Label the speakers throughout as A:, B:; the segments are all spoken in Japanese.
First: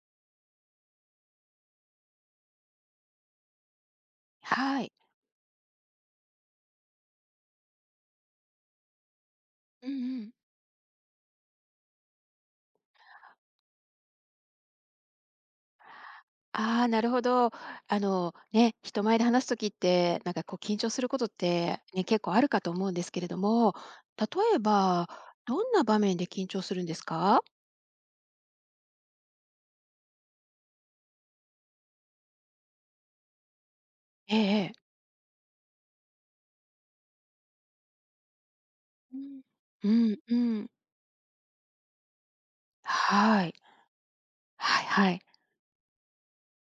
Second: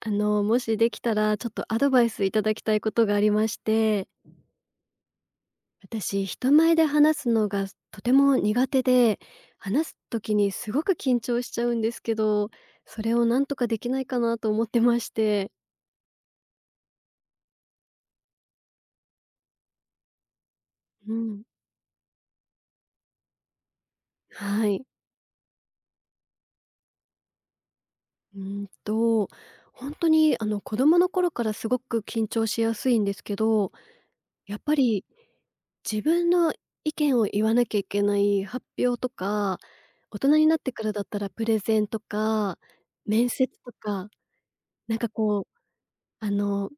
A: もしできたら、ちょっとアドバイスいただきたいことがありまして、
B: はい。
A: 私、人前で話すのがとても苦手で、
B: う
A: 話
B: ん
A: す
B: うん。
A: 時にすごく緊張しちゃうんですけど、それをなんとかできないかなと思ってまして。
B: ああ、なるほど。ね、人前で話すときって、こう緊張する
A: う
B: ことっ
A: ん。
B: て、結構あるかと思うんですけれども、例え
A: はい。
B: ば、どんな場面で緊張するんですか？
A: うんと、ほんとに子供の頃からすごく緊張しやすいんですけど
B: ええ
A: やっ
B: ええ。
A: ぱり、自分の意見を言わなきゃいけない発表と
B: うん。
A: か、
B: うん
A: 大人
B: う
A: になっ
B: ん。
A: てからだったらプレゼンとか、面
B: は
A: 接
B: い。
A: とか、
B: はい
A: なんか
B: はい。
A: こう、あの、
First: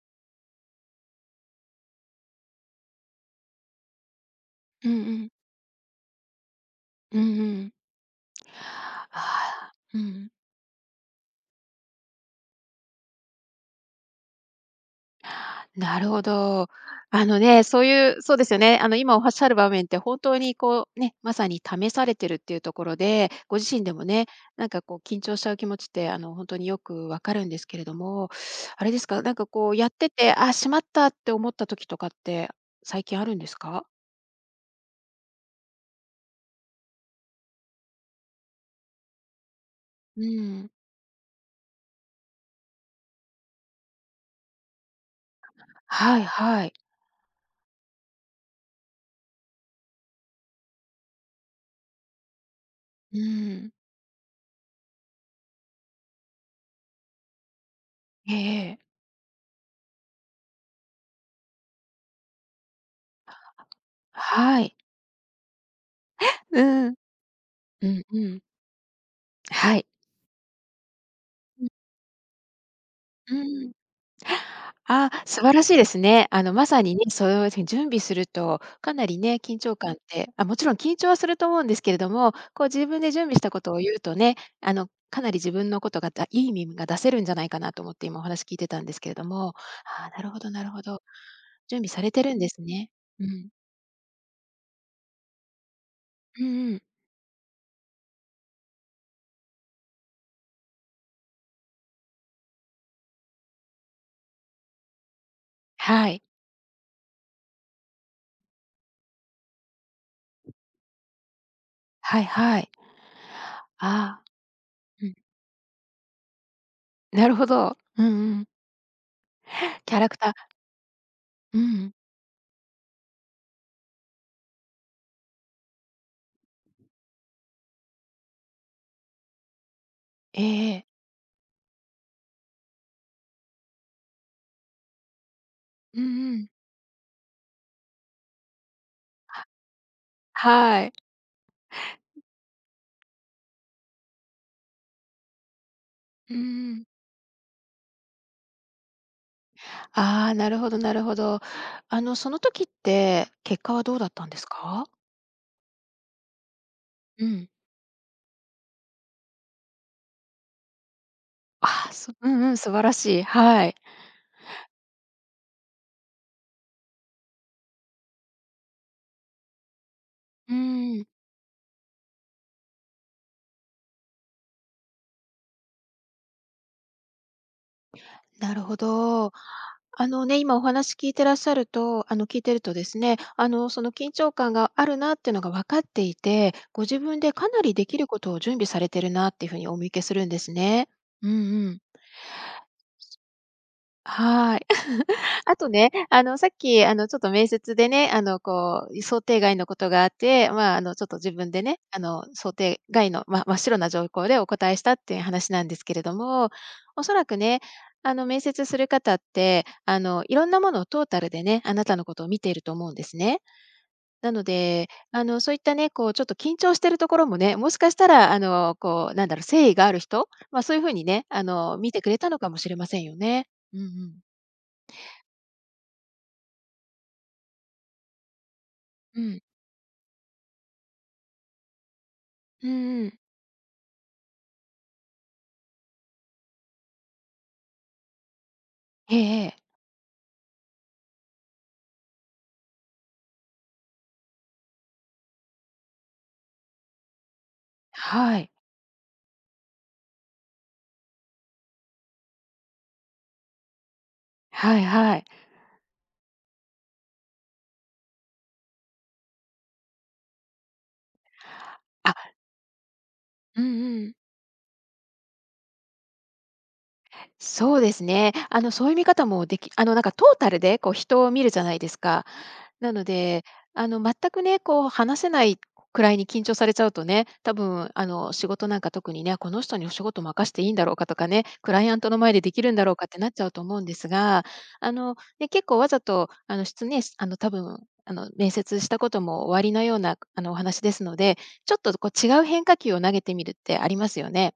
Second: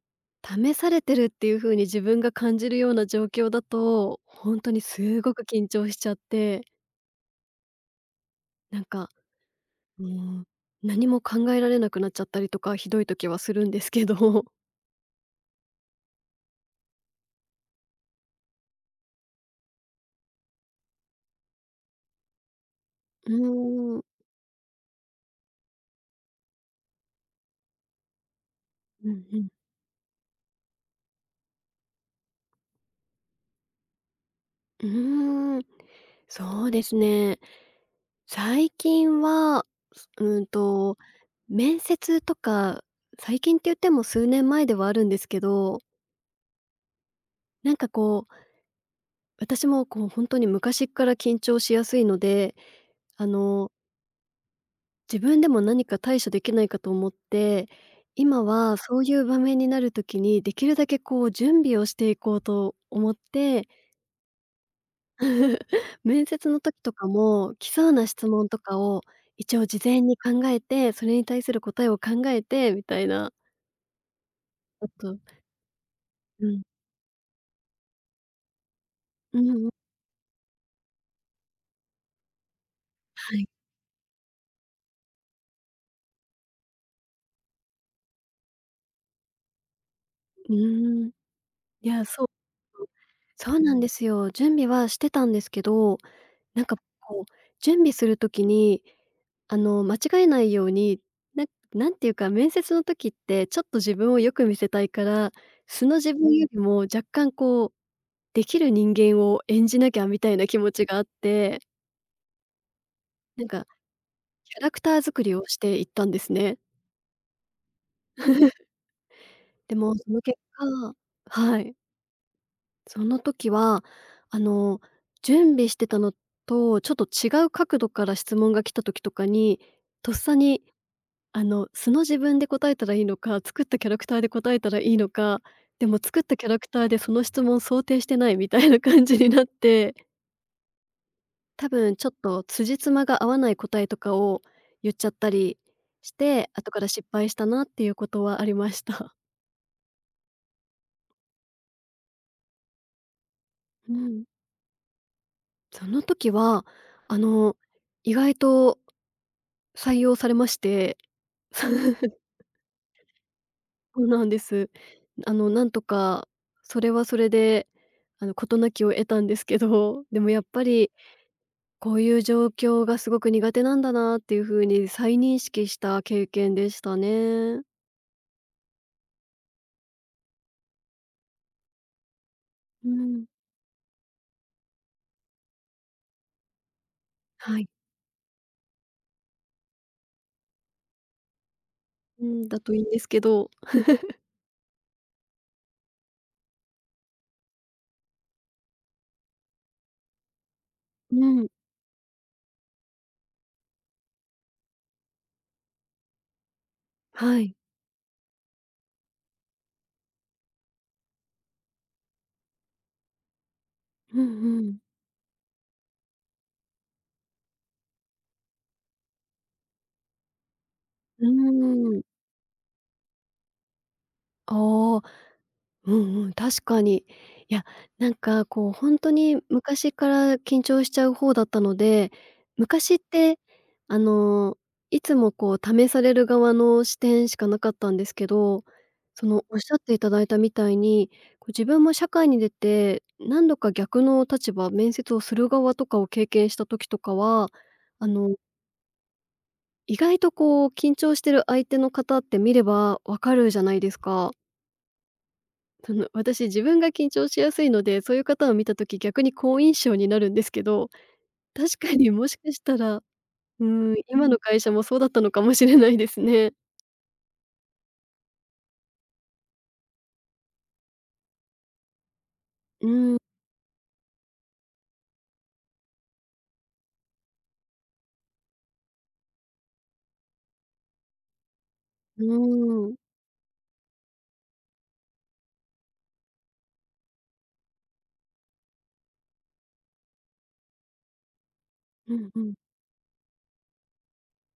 A: 試されてるっていう風に自分が感じるような状況だと、ほんとに
B: うんう
A: す
B: ん。
A: ごく緊張しちゃって、
B: うんうん。
A: なんか、
B: ああ、うん
A: う
B: う
A: ー
B: ん。
A: ん、何も考えられなくなっちゃったりとか、ひどい時はするんですけど。
B: なるほど。あのね、そういう、そうですよね。今おっしゃる場面って本当にこうね、まさに試されてるっていうところ
A: う
B: で、ご自身で
A: ーん。
B: もね、こう緊張しちゃう気持ちって、本当によくわかるんですけれども、あれで
A: う
B: すか、
A: んうん。
B: こうやってて、あ、しまったって思った時とかって最近あるんですか？
A: うーん。そうですね。最近は、す
B: う
A: うん
B: ん。
A: と、面接とか、最近って言っても数年前ではあるんですけど、
B: はいはい。
A: なんかこう、私もこう本当に昔っから緊張しやすいので、
B: う
A: あの、
B: ん。
A: 自分でも何か対処できないかと思って、
B: え
A: 今は
B: え
A: そういう場面になる時にできるだけこう準備をしていこうと思って
B: はい。
A: 面接の
B: う
A: 時と
B: ん。
A: かも、来そ
B: う
A: う
B: ん
A: な
B: う
A: 質
B: ん。
A: 問とかを一応
B: は
A: 事
B: い。
A: 前に考えて、それに対する答えを考えてみたいな、
B: うん。
A: あ
B: あ
A: と
B: あ、素晴らしいですね。
A: うん、
B: まさにね、そういうふうに準備すると、かなりね、
A: う
B: 緊
A: ん
B: 張感って、あ、もちろん緊張はすると思うんですけれども、こう自分で準
A: は
B: 備し
A: い、
B: たことを言うとね、かなり自分のことがだいい意味が出せるんじゃないかなと思って今お話聞いてたんですけれども、ああ、なるほど
A: う
B: なるほど。
A: ん、
B: 準
A: い
B: 備さ
A: や、
B: れて
A: そう。
B: るんですね。うん。
A: そうなんですよ。準備はしてたんですけど、
B: うん
A: なん
B: う
A: か
B: ん。
A: こう、準備する時に、間違えないように、ななんていうか、面接の時ってちょっと自分をよく見せたいから、素の
B: は
A: 自
B: い。
A: 分よりも若干こうできる人間を演じなきゃみたいな気持ちがあって、
B: はいはい。
A: なんか
B: ああ、
A: キャラクター
B: うん。
A: 作りをしていったんですね。
B: なるほど。うんうん。
A: でも
B: キャラ
A: そ
B: ク
A: の
B: タ
A: 結
B: ー
A: 果
B: う
A: はい、
B: ん。
A: その時はあの、準備してたのとちょっと違う角度から質問が来た時とかに、とっさ
B: え
A: に
B: え
A: 素の自分で答えたらいいのか、作ったキャラクターで答えたらいいのか、でも
B: うん
A: 作っ
B: う
A: たキ
B: ん。
A: ャラクターでその質問想定してないみたいな感じになって
B: ははい。
A: 多分ちょっと辻褄が合わない答えとかを言っちゃったりし
B: うんう
A: て、後か
B: ん。
A: ら失敗したなっていうことはありました。
B: ああ、なるほどなるほど。その時って、結果は
A: う
B: どうだっ
A: ん。
B: たんですか？
A: その時は、あ
B: うん。
A: の、意外と採用されまして、
B: ああ、すう んうん、素晴らしい。はい。
A: そうなんです。なんとかそれはそれで、事なきを得たんですけど、でもやっ
B: う
A: ぱり
B: ーん。
A: こういう状況がすごく苦手なんだなっていう風に再認識した経験でしたね。
B: なるほど。今お話聞いてらっしゃると聞いてるとで
A: う
B: すね、
A: ん。
B: その緊張感があるなっていうのが分かっていて、ご自分でか
A: は
B: な
A: い。
B: りできることを準備されてるなっていう風にお見受けするんですね。うんうん。
A: うん、だといいんですけど。
B: はい。あとね、あの、さっき、あの、ちょっと面接でね、想定外のことがあって、ちょっと
A: う
B: 自
A: ん。
B: 分でね、想定外の、真っ白な状況でお答えしたっていう話なんですけれども、おそらく
A: はい。
B: ね、面接する方って、いろんなものをトータルでね、あなたのことを見ていると思うんですね。
A: う
B: な
A: ん
B: の
A: うん。
B: で、そういったね、ちょっと緊張してるところもね、もしかしたら、なんだろう、誠意がある人、そういう風に
A: う
B: ね、見
A: ーん。
B: てくれたのかもしれませんよね。うんうん。
A: ああ、うんうん、確かに。いや、なんかこうほんと
B: う
A: に
B: ん。
A: 昔から緊張しちゃう方だったので、
B: う
A: 昔
B: ん
A: っ
B: うん。
A: て、あの、いつもこう試される側の視点しかなかったんですけど、
B: え
A: その
B: ええ
A: おっ
B: え。
A: しゃっていただいたみたいに、こう自分も社会に出て、何度か逆の立場、面接をする側とかを経験した時とかは、あの
B: はい。
A: 意外とこう緊張してる相手の方って見れば分かるじゃないですか。
B: はいはい。
A: その私自分が緊張しやすいので、そういう方を見た時逆に好印象になるんですけど、確かに
B: あ、
A: もしかしたら、う
B: うん
A: ーん、
B: うん。
A: 今の会社もそうだったのかもしれないですね。
B: そうですね。そういう見方もできトータルでこう人を見るじゃないですか。
A: う
B: なの
A: ーん、
B: で、全くね、こう話せないくらいに緊張されちゃうとね、多分、仕事なんか特にね、この人にお仕事任していいんだろうかとかね、クライアントの
A: う
B: 前でできるんだ
A: ー
B: ろ
A: ん、
B: うかってなっちゃうと思うんですが、あの、ね、結構わざと、あの、質ね、あの、多分、あの、面接したこともおありのような、お話ですので、ちょっとこ
A: う
B: う
A: ん
B: 違
A: う
B: う
A: ん、
B: 変化球を投げてみるってありますよね。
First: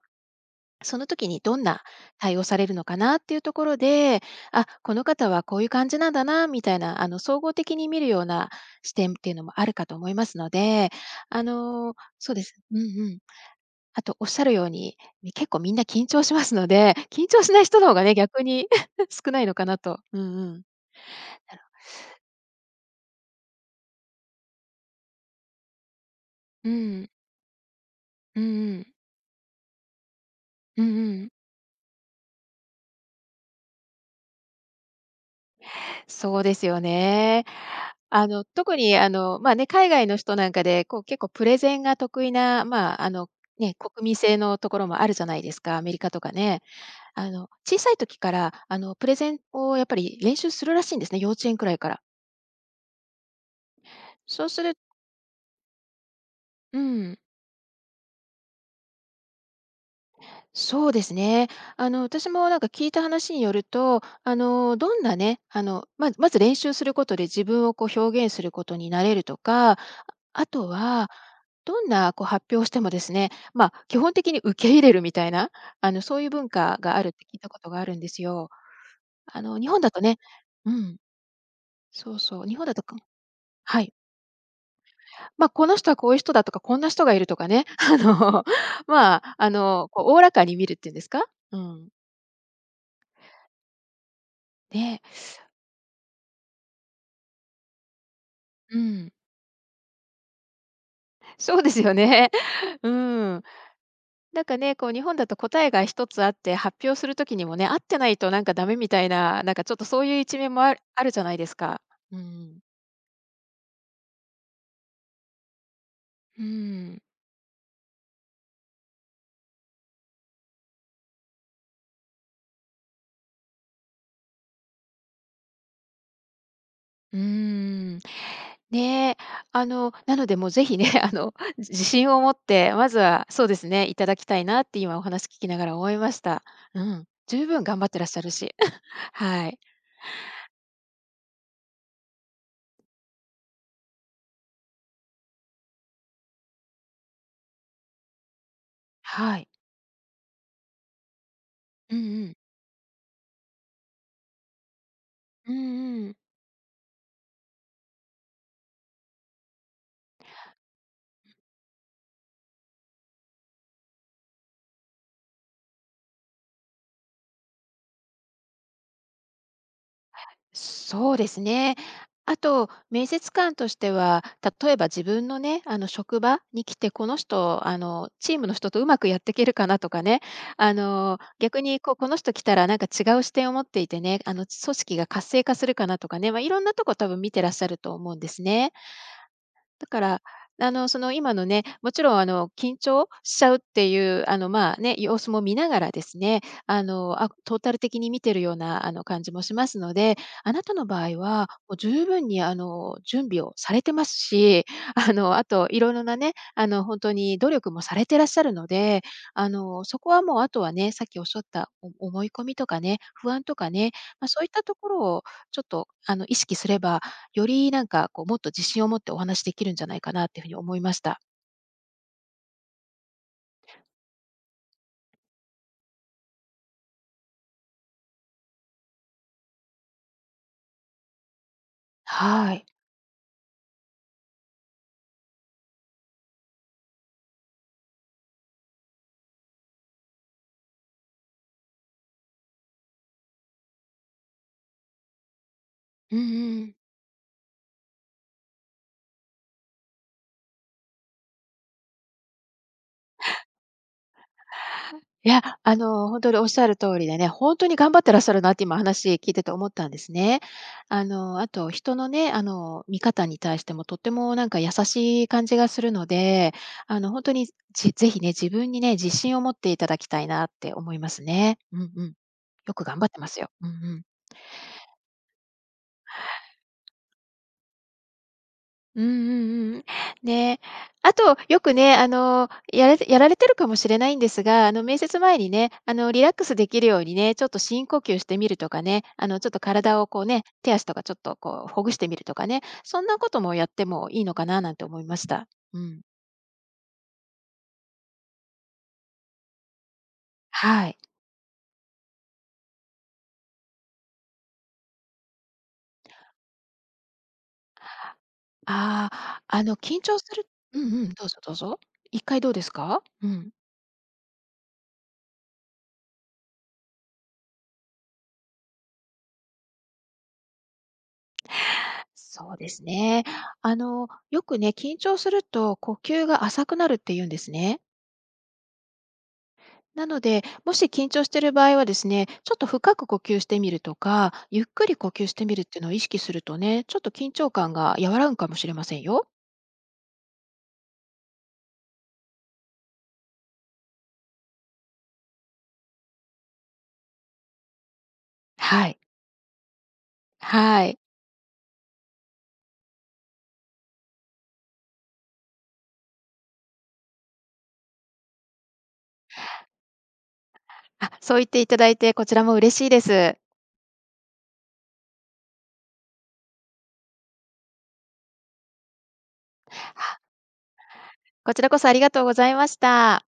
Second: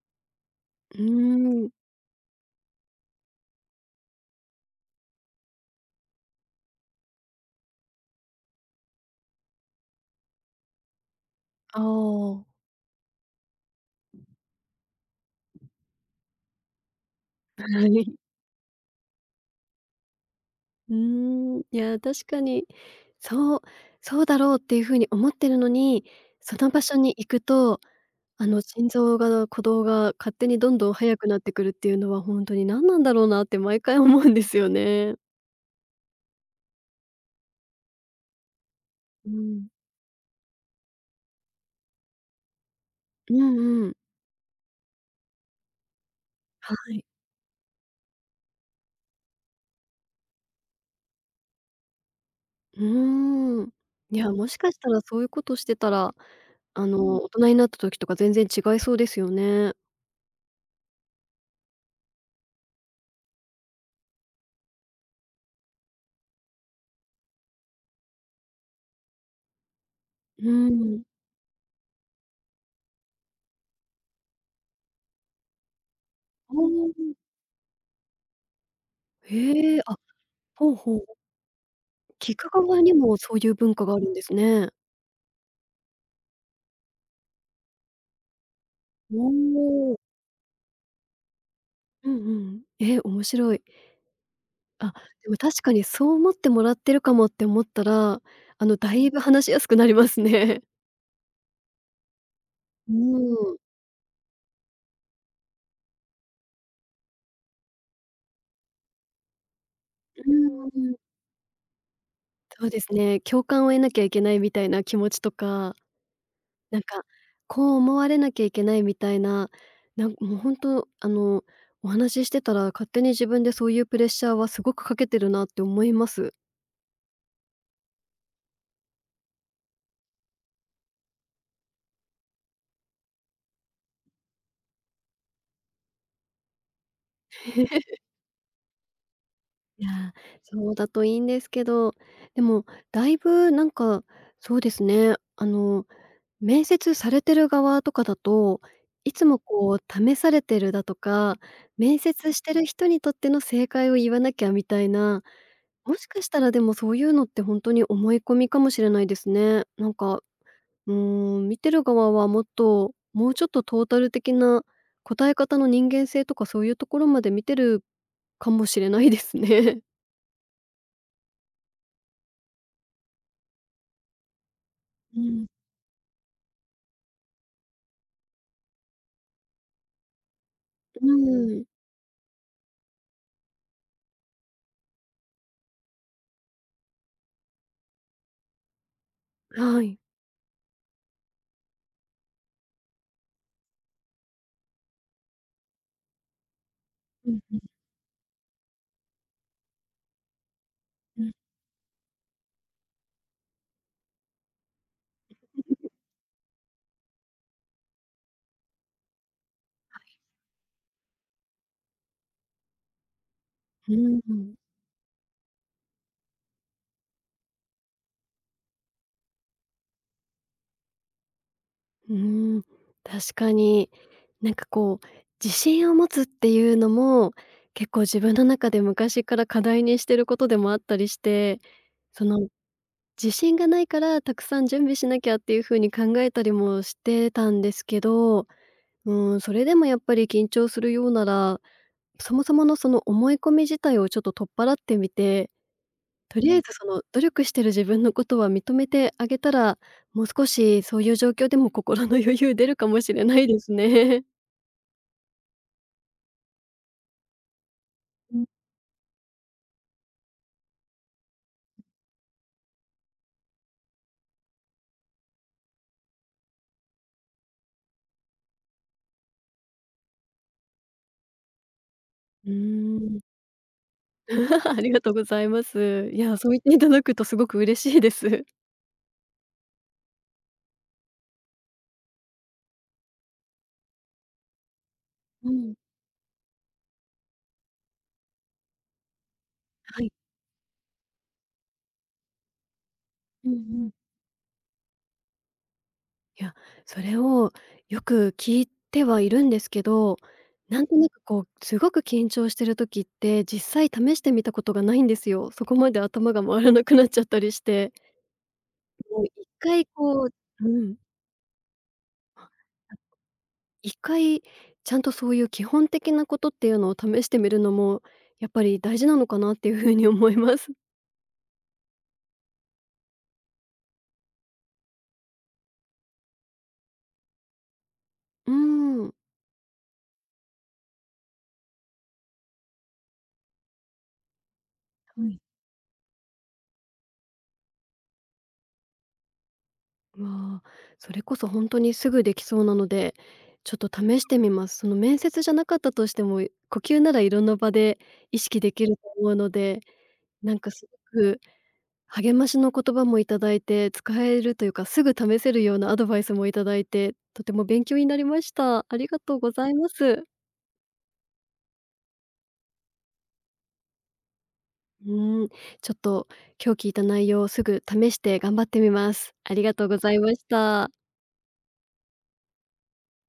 A: う
B: そ
A: ー
B: の時にどん
A: ん、
B: な対応されるのかなっていうところで、あ、この方はこういう感じなんだなみたいな、総合的に見るような視点っていうのもあるかと思いますので、
A: あ
B: そうで
A: あ。
B: す。うんうん。あとおっしゃるように、結構みんな緊張しますので、緊張しな
A: は
B: い人の方が
A: い。
B: ね、逆に 少ないのかなと。うんうん。
A: うーん、いや確かに、そう、そうだろうっていう風に思ってるのに、そ
B: う
A: の場所
B: ん。
A: に行くと
B: うんうん。
A: 心臓が鼓動が勝手にどん
B: うん
A: どん
B: う
A: 速く
B: ん。
A: なってくるっていうのは、ほんとに何なんだろうなって毎回思うんですよね。
B: そうですよね。あの、特にあ
A: う
B: の、まあ
A: ん。
B: ね、海外の人なんかで、こう結構プレゼンが得意な、
A: うんうん。
B: 国民性のところもあるじゃないですか、アメリカとかね。
A: はい。
B: 小さい時から、プレゼンをやっぱり練習するらしいんですね、幼稚園くらいから。
A: うーん。いや、
B: そ
A: も
B: う
A: し
B: す
A: か
B: る
A: したらそういうことしてたら、
B: うん。
A: 大人になった時とか全然違いそうですよね。
B: そうですね。私も聞いた話によると、あの、どんなね、あの、ままず練習することで自分をこう表現することになれるとか、あ
A: う
B: と
A: ん。
B: は、どんなこう発表をしてもですね、基本的に受け入れるみたいな、そういう文
A: ああ、
B: 化があるって聞いたことがあるんですよ。日
A: へえ、
B: 本だ
A: あ、
B: とね、う
A: ほうほ
B: ん、
A: う。
B: そう
A: 聞
B: そう、
A: く
B: 日本だ
A: 側
B: と
A: に
B: か、
A: もそういう文
B: は
A: 化
B: い。
A: があるんですね。
B: この人はこういう人だとか、こんな人がいるとかね、
A: おお。
B: おおらかに見るっていうんですかうん。
A: うんうん。え、面白い。あ、
B: ね、
A: でも確かにそう思ってもらってるかもって思ったら、
B: う
A: だい
B: ん。
A: ぶ話しやすくなりますね。
B: そうですよね。う
A: うー
B: ん。
A: ん、う
B: ね、こう日本だと答えが一つあって、発表するときにもね、合ってないとなんかダメみたいな、なんかちょっとそういう一面もあ
A: ー
B: る
A: ん。
B: あるじゃないですか。うん。
A: そうですね、共感を得なきゃいけないみたいな気持ちとか、
B: う
A: なん
B: ん。
A: か、こう思われなきゃいけないみたいな、なんもうほんと、あの、お話ししてたら勝手に自分でそういうプレッシャーはすごくかけてるなって思います。
B: うーん。ねえ、なのでもうぜひね、自信を持って、まずはそうですね、いただきたいなって今お話聞きながら思いました。うん。十分頑張っ てらっしゃるし。はい。
A: いや、そうだといいんですけど、でもだいぶなんか、そうですね、面接されてる側とかだと、いつ
B: は
A: も
B: い。
A: こう試されてるだとか、
B: うん
A: 面
B: う
A: 接
B: ん。
A: してる人にとっての正解を言わなきゃみたいな、
B: うん
A: もし
B: うん。
A: かしたらでもそういうのって本当に思い込みかもしれないですね。見てる側はもっと、もうちょっとトータル的な答え方の人間性とかそういうところまで見てるかもしれないですね。
B: そうですね。あと、面接官としては、例えば自
A: う
B: 分の
A: ん。
B: ね、職場に来て、この人、チームの人とうまくやっていけるかなとかね、
A: う
B: 逆
A: ん、
B: に、この人来たらなんか違う視点を持っていてね、組織が活性化するかなとかね、いろんなとこ多分見てらっしゃると思うんですね。
A: は
B: だ
A: い。
B: から、今のね、もちろん、緊張しちゃうっていう、様子も見ながらですね、
A: うんう
B: トー
A: ん
B: タル的に見てるような、感じもしますので、あなたの場合
A: うん。
B: は、もう十分に、準備をされてますし、あといろいろなね、本当に努力もされてらっしゃるので、そこはもう、あとはね、さっきおっしゃった、お思い込みとかね、不安とかね、
A: う
B: そういっ
A: ん。
B: たところをちょっと、意識すればよりなんかこう、もっと自信を持ってお話しできるんじゃないかなっていうふうに思いました。
A: うーん、確かに。なんかこう、自信を持つっていうのも、結構自分の中で昔から課題にしてることでもあったりして、その、
B: はい。
A: 自信がないからたくさん準備しなきゃっていう風に考えたりもしてたんですけど、うーん、それでもやっぱり緊張するようなら、そもそものその思い込み自体をちょっと取っ払ってみて
B: うん
A: とりあえ
B: う
A: ず
B: ん。
A: その努力してる自分のことは認めてあげたら、もう少しそういう状況でも心の余裕出るかもしれないですね。
B: いや、本当におっしゃる通りでね、本当に頑張ってらっしゃるなっ て今話聞いてて思ったんですね。あと人のね、見方に対してもとってもなんか優しい感じがするので、本当に、ぜひね、自分にね、自信を持っていただきたいなって思いますね。うんうん。
A: う
B: よく
A: ん。
B: 頑張
A: ー
B: ってま
A: ん。
B: すよ。うんうん。
A: ありがとうございます。いや、そう言っていただくとすごく嬉しいです。
B: うんうんうん。ね、あと、よくね、やられてるかもしれないんですが、面接前
A: う
B: にね、
A: ん。
B: リラックスできるようにね、ちょっと深呼吸してみるとかね、ちょっと体
A: は
B: を
A: い。
B: こうね、手足とかちょっとこう、ほぐしてみるとかね、そんなこと
A: うん
B: も
A: う
B: やって
A: ん。
B: もいいのかななんて思いました。うん。
A: いや、それをよく聞いてはいるんですけど、なん
B: は
A: と
B: い。
A: なくこう、すごく緊張してる時って、実際試してみたことがないんですよ。そこまで頭が回らなくなっちゃったりして。
B: あ
A: もう一
B: あ、
A: 回
B: 緊張
A: こ
B: する
A: うう
B: うん
A: ん。
B: うん、どうぞどうぞ。1回どうですか？うん。
A: 一回ちゃんとそういう基本的なことっていうのを試してみるのも、やっぱり大事なのかなっていう風に思います。
B: そうですね。よくね、緊張すると呼吸が浅くなるって言うんですね。
A: うーん。
B: なので、もし緊張している場合はですね、ちょっと深く呼吸してみるとか、ゆっくり呼
A: は
B: 吸し
A: い。
B: てみるっていうのを意識するとね、ちょっと緊張感が和らぐかもしれませんよ。
A: わあ、それこそ本当にすぐできそうなので、ちょっと試してみます。その面接じゃなかったとしても、呼吸ならいろんな場で意識でき
B: は
A: る
B: い。
A: と思うので、
B: は
A: す
B: い。
A: ごく励ましの言葉もいただいて、使えるというか、すぐ試せるようなアドバイスもいただいて、とても勉強になりました。ありがとうございます。
B: あ、そう言っていただいて、こちらも嬉しいです。
A: うーん、ちょっと今日聞いた内容をすぐ試して頑張ってみます。ありがとうござい
B: あ
A: ました。
B: こちらこそありがとうございました。